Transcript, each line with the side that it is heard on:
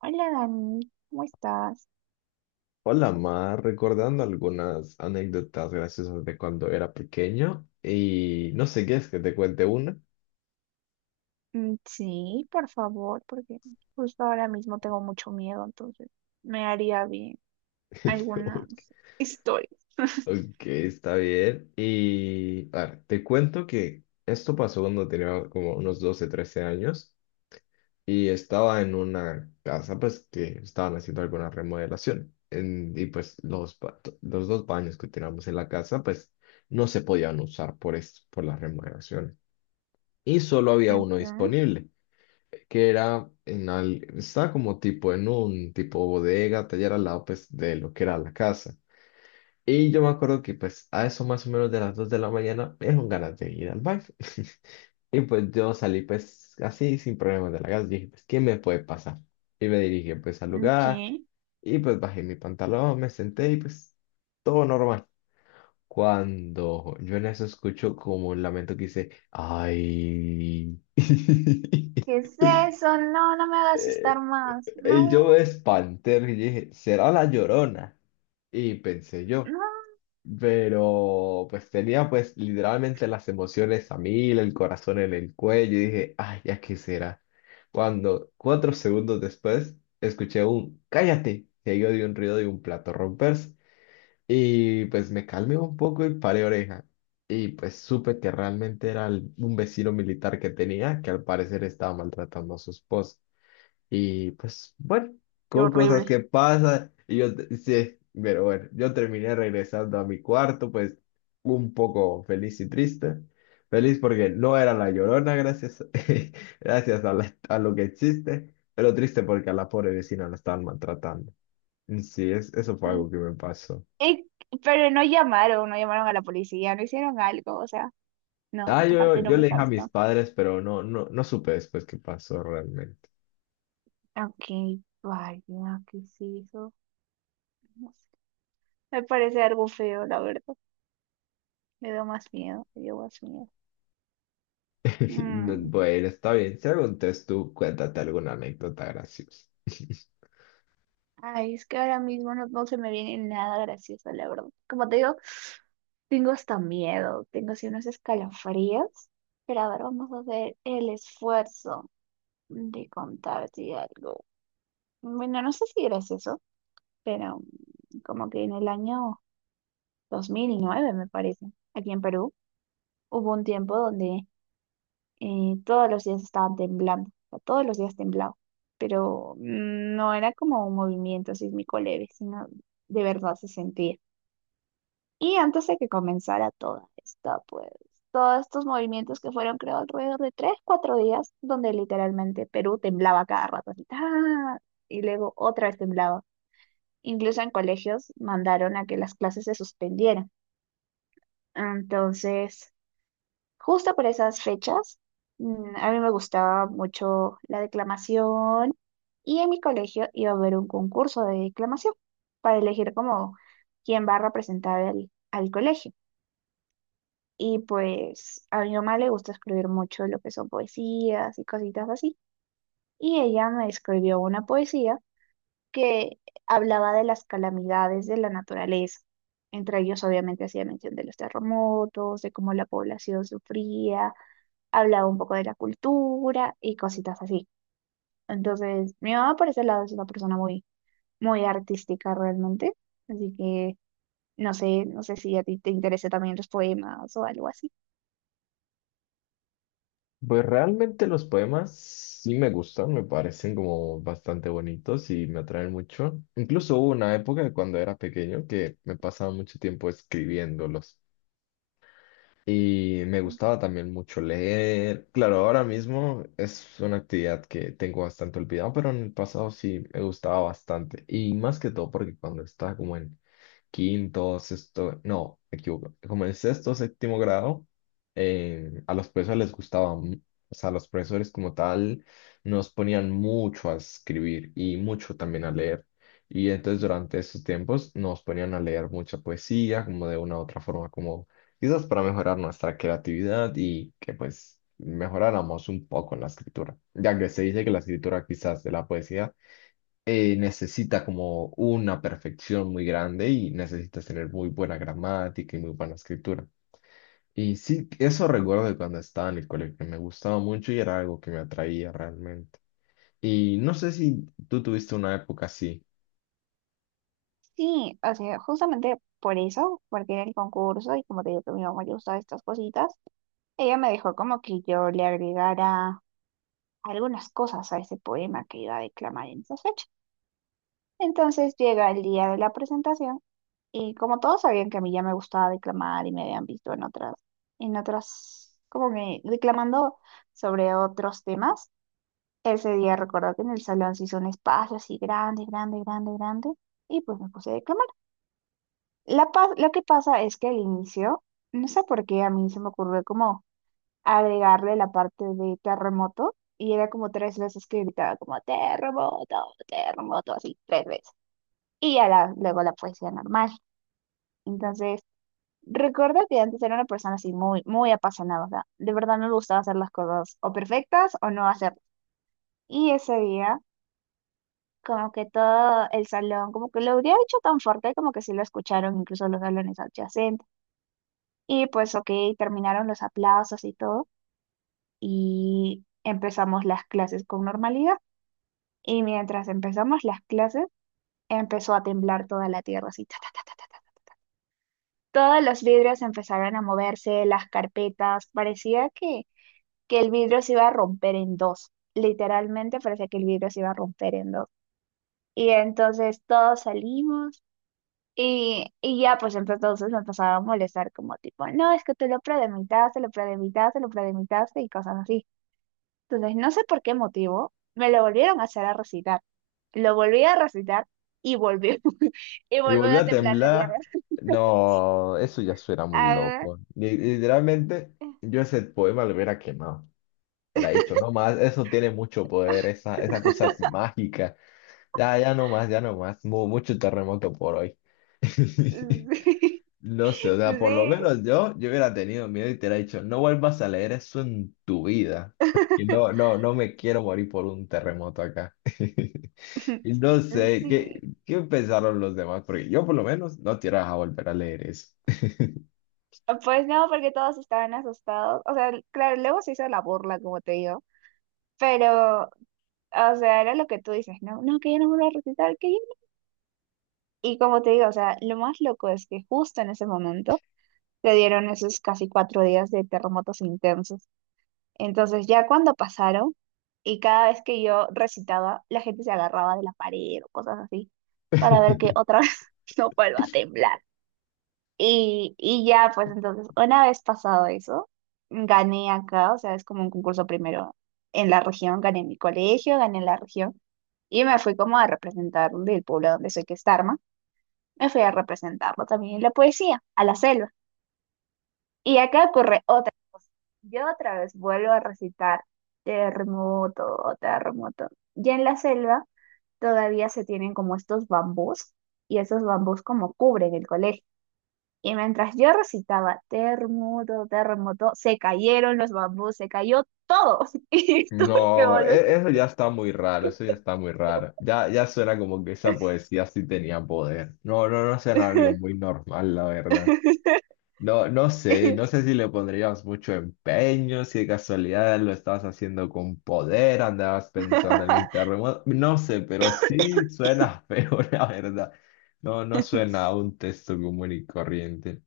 right: Hola Dani, ¿cómo estás?
left: Hola, Mar, recordando algunas anécdotas graciosas de cuando era pequeño y no sé qué es que te cuente una.
right: Mm, sí, por favor, porque justo ahora mismo tengo mucho miedo, entonces me haría bien algunas
left: Ok,
right: historias.
left: ok, está bien. Y a ver, te cuento que esto pasó cuando tenía como unos 12, 13 años y estaba en una casa pues que estaban haciendo alguna remodelación. Y pues los dos baños que teníamos en la casa pues no se podían usar por esto, por la remodelación. Y solo había uno
right: Ok,
left: disponible, que era en al, estaba como tipo en un tipo bodega, taller al lado pues de lo que era la casa. Y yo me acuerdo que pues a eso más o menos de las 2 de la mañana me dieron ganas de ir al baño. Y pues yo salí pues así sin problemas de la casa. Dije pues, ¿qué me puede pasar? Y me dirigí pues al
right: ok.
left: lugar, y pues bajé mi pantalón, me senté y pues todo normal. Cuando yo en eso escucho como un lamento que dice, ay.
right: ¿Qué es eso? No, no me hagas asustar
left: Eh,
right: más.
left: Y yo me
right: No,
left: espanté y dije, ¿será la Llorona? Y pensé yo,
right: no.
left: pero pues tenía pues literalmente las emociones a mil, el corazón en el cuello y dije, ay, ¿ya qué será? Cuando 4 segundos después escuché un cállate, seguido de un ruido de un plato romperse, y pues me calmé un poco y paré oreja, y pues supe que realmente era un vecino militar que tenía que al parecer estaba maltratando a su esposa. Y pues, bueno,
right: Qué
left: con cosas
right: horrible.
left: que pasan. Y yo, sí, pero bueno, yo terminé regresando a mi cuarto, pues un poco feliz y triste. Feliz porque no era la Llorona, gracias, gracias a, a lo que existe, pero triste porque a la pobre vecina la estaban maltratando. Y sí, eso fue
right: Sí.
left: algo que me pasó.
right: Eh, pero no llamaron a la policía, no hicieron algo, o sea, no,
left: Ah,
right: esa parte no
left: yo
right: me
left: le
right: está
left: dije a mis
right: gustando.
left: padres, pero no, no, no supe después qué pasó realmente.
right: Ok, vaya, ¿qué es eso? No sé. Me parece algo feo, la verdad. Me dio más miedo, me dio más miedo.
left: No,
right: Mm.
left: bueno, está bien. Si algún test tú, cuéntate alguna anécdota graciosa.
right: Ay, es que ahora mismo no, no se me viene nada gracioso, la verdad. Como te digo, tengo hasta miedo, tengo así unos escalofríos. Pero a ver, vamos a hacer el esfuerzo de contarte algo. Bueno, no sé si gracioso, pero como que en el año 2009 me parece, aquí en Perú, hubo un tiempo donde todos los días estaban temblando, o sea, todos los días temblaba, pero no era como un movimiento sísmico leve, sino de verdad se sentía. Y antes de que comenzara toda esta, pues, todos estos movimientos que fueron, creo, alrededor de 3, 4 días, donde literalmente Perú temblaba cada rato, así, ¡ah! Y luego otra vez temblaba. Incluso en colegios mandaron a que las clases se suspendieran. Entonces, justo por esas fechas, mm, a mí me gustaba mucho la declamación, y en mi colegio iba a haber un concurso de declamación para elegir como quién va a representar al, al colegio. Y pues a mi mamá le gusta escribir mucho lo que son poesías y cositas así. Y ella me escribió una poesía que hablaba de las calamidades de la naturaleza. Entre ellos obviamente hacía mención de los terremotos, de cómo la población sufría, hablaba un poco de la cultura y cositas así. Entonces, mi mamá por ese lado es una persona muy, muy artística realmente. Así que no sé, no sé si a ti te interesa también los poemas o algo así.
left: Pues realmente los poemas sí me gustan, me parecen como bastante bonitos y me atraen mucho. Incluso hubo una época cuando era pequeño que me pasaba mucho tiempo escribiéndolos, y me gustaba también mucho leer. Claro, ahora mismo es una actividad que tengo bastante olvidada, pero en el pasado sí me gustaba bastante, y más que todo porque cuando estaba como en quinto, sexto, no, me equivoco, como en sexto, séptimo grado, a los profesores les gustaba, o sea, los profesores como tal nos ponían mucho a escribir y mucho también a leer. Y entonces durante esos tiempos nos ponían a leer mucha poesía, como de una u otra forma, como quizás para mejorar nuestra creatividad y que pues mejoráramos un poco en la escritura, ya que se dice que la escritura quizás de la poesía necesita como una perfección muy grande y necesitas tener muy buena gramática y muy buena escritura. Y sí, eso recuerdo de cuando estaba en el colegio, que me gustaba mucho y era algo que me atraía realmente. Y no sé si tú tuviste una época así.
right: Sí, o sea, justamente por eso, porque era el concurso y como te digo que a mi mamá le gustaban estas cositas, ella me dejó como que yo le agregara algunas cosas a ese poema que iba a declamar en esa fecha. Entonces llega el día de la presentación, y como todos sabían que a mí ya me gustaba declamar y me habían visto en otras, como que declamando sobre otros temas, ese día recuerdo que en el salón se hizo un espacio así grande, grande, grande, grande, y pues me puse a declamar. Lo que pasa es que al inicio, no sé por qué a mí se me ocurrió como agregarle la parte de terremoto, y era como 3 veces que gritaba como terremoto, terremoto, así 3 veces. Y ya la, luego la poesía normal. Entonces, recuerdo que antes era una persona así muy, muy apasionada, o sea, de verdad no me gustaba hacer las cosas o perfectas o no hacerlas. Y ese día, como que todo el salón, como que lo habría hecho tan fuerte como que sí lo escucharon incluso los salones adyacentes. Y pues, ok, terminaron los aplausos y todo, y empezamos las clases con normalidad. Y mientras empezamos las clases, empezó a temblar toda la tierra, así, ta, ta, ta, ta, ta, ta. Todos los vidrios empezaron a moverse, las carpetas, parecía que el vidrio se iba a romper en dos. Literalmente parecía que el vidrio se iba a romper en dos. Y entonces todos salimos, y ya pues entonces me empezaba a molestar como tipo, no, es que tú lo predemitaste, lo predemitaste, lo predemitaste y cosas así. Entonces no sé por qué motivo me lo volvieron a hacer a recitar. Lo volví a recitar y volvió y
left: Y
right: volvió
left: volví
right: a
left: a
right: temblar la tierra.
left: temblar. No, eso ya suena muy
right: Ah,
left: loco. Literalmente, yo ese poema lo hubiera quemado. Era dicho, no más, eso tiene mucho poder, esa cosa es mágica. Ya, ya no más, ya no más. Mucho terremoto por hoy.
right: sí,
left: No sé, o sea, por lo
right: sí.
left: menos yo hubiera tenido miedo y te hubiera dicho, no vuelvas a leer eso en tu vida. Que no, no, no me quiero morir por un terremoto acá. Y no sé, ¿qué,
right: Sí,
left: qué pensaron los demás? Porque yo por lo menos no te ibas a volver a leer eso.
right: pues no, porque todos estaban asustados. O sea, claro, luego se hizo la burla, como te digo. Pero, o sea, era lo que tú dices, no, no, que yo no voy a recitar, que yo no. Y como te digo, o sea, lo más loco es que justo en ese momento le dieron esos casi 4 días de terremotos intensos. Entonces, ya cuando pasaron, y cada vez que yo recitaba, la gente se agarraba de la pared o cosas así, para ver que otra vez no vuelva a temblar. Y ya, pues entonces, una vez pasado eso, gané acá, o sea, es como un concurso primero en la región, gané en mi colegio, gané en la región, y me fui como a representar del pueblo donde soy, que es Tarma, me fui a representarlo también en la poesía, a la selva. Y acá ocurre otra, yo otra vez vuelvo a recitar terremoto, terremoto. Ya en la selva todavía se tienen como estos bambús, y esos bambús como cubren el colegio. Y mientras yo recitaba terremoto, terremoto, se cayeron los bambús, se cayó todo. Y tuve que
left: No,
right: volver.
left: eso ya está muy raro, eso ya está muy raro. Ya, ya suena como que esa poesía sí tenía poder. No, no, no suena algo muy normal, la verdad. No, no sé, no sé si le pondrías mucho empeño, si de casualidad lo estabas haciendo con poder, andabas pensando en el terremoto, no sé, pero sí suena feo, la verdad. No, no suena a un texto común y corriente.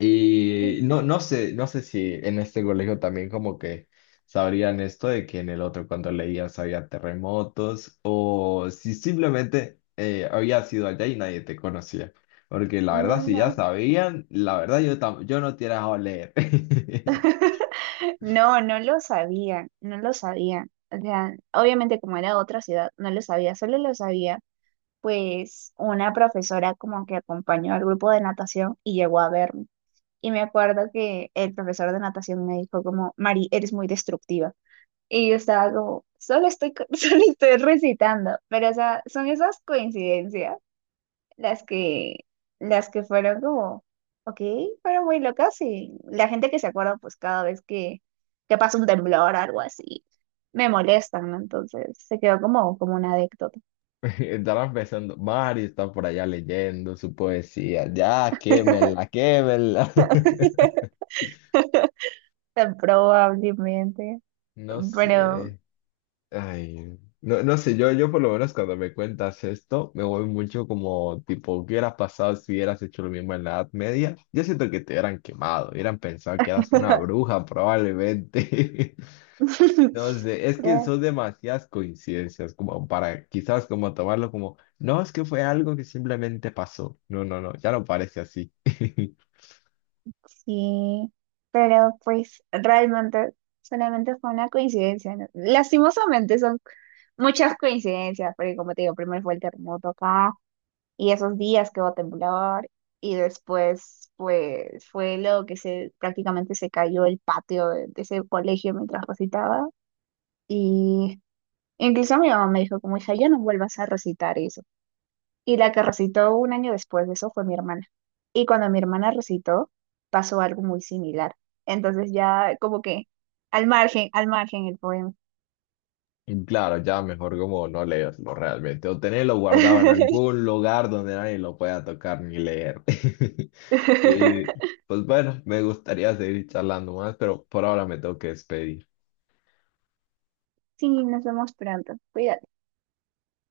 left: Y no, no sé, no sé si en este colegio también como que sabrían esto de que en el otro cuando leías había terremotos, o si simplemente habías ido allá y nadie te conocía. Porque la
right: No,
left: verdad, si ya
right: no.
left: sabían, la verdad yo, yo no te hubiera dejado leer.
right: No, no lo sabían, no lo sabían. O sea, obviamente como era otra ciudad, no lo sabía, solo lo sabía pues una profesora como que acompañó al grupo de natación y llegó a verme. Y me acuerdo que el profesor de natación me dijo como, Mari, eres muy destructiva. Y yo estaba como, solo estoy, solo estoy recitando. Pero, o sea, son esas coincidencias las que, las que fueron como, ok, fueron muy locas, y la gente que se acuerda, pues cada vez que pasa un temblor o algo así, me molestan, ¿no? Entonces se quedó como, como una anécdota.
left: Estarán pensando, Mario está por allá leyendo su poesía. Ya, quémela, quémela.
right: Probablemente,
left: No
right: pero...
left: sé. Ay, no, no sé, yo por lo menos cuando me cuentas esto, me voy mucho como tipo, ¿qué hubieras pasado si hubieras hecho lo mismo en la Edad Media? Yo siento que te hubieran quemado, hubieran pensado que eras una bruja probablemente. No sé, es que
right: pero
left: son demasiadas coincidencias como para quizás como tomarlo como, no, es que fue algo que simplemente pasó. No, no, no, ya no parece así.
right: sí, pero pues realmente solamente fue una coincidencia, ¿no? Lastimosamente son muchas coincidencias, porque como te digo, primero fue el terremoto acá y esos días que hubo temblar, y después pues fue lo que se prácticamente se cayó el patio de ese colegio mientras recitaba, y incluso mi mamá me dijo como hija, ya no vuelvas a recitar, y la que recitó un año después de eso fue mi hermana. Y cuando mi hermana recitó, pasó algo muy similar. Entonces ya como que al margen el poema.
left: Y claro, ya mejor como no leerlo realmente o tenerlo guardado en algún lugar donde nadie lo pueda tocar ni leer. Y pues bueno, me gustaría seguir charlando más, pero por ahora me tengo que despedir.
right: Sí, nos vemos pronto. Cuídate.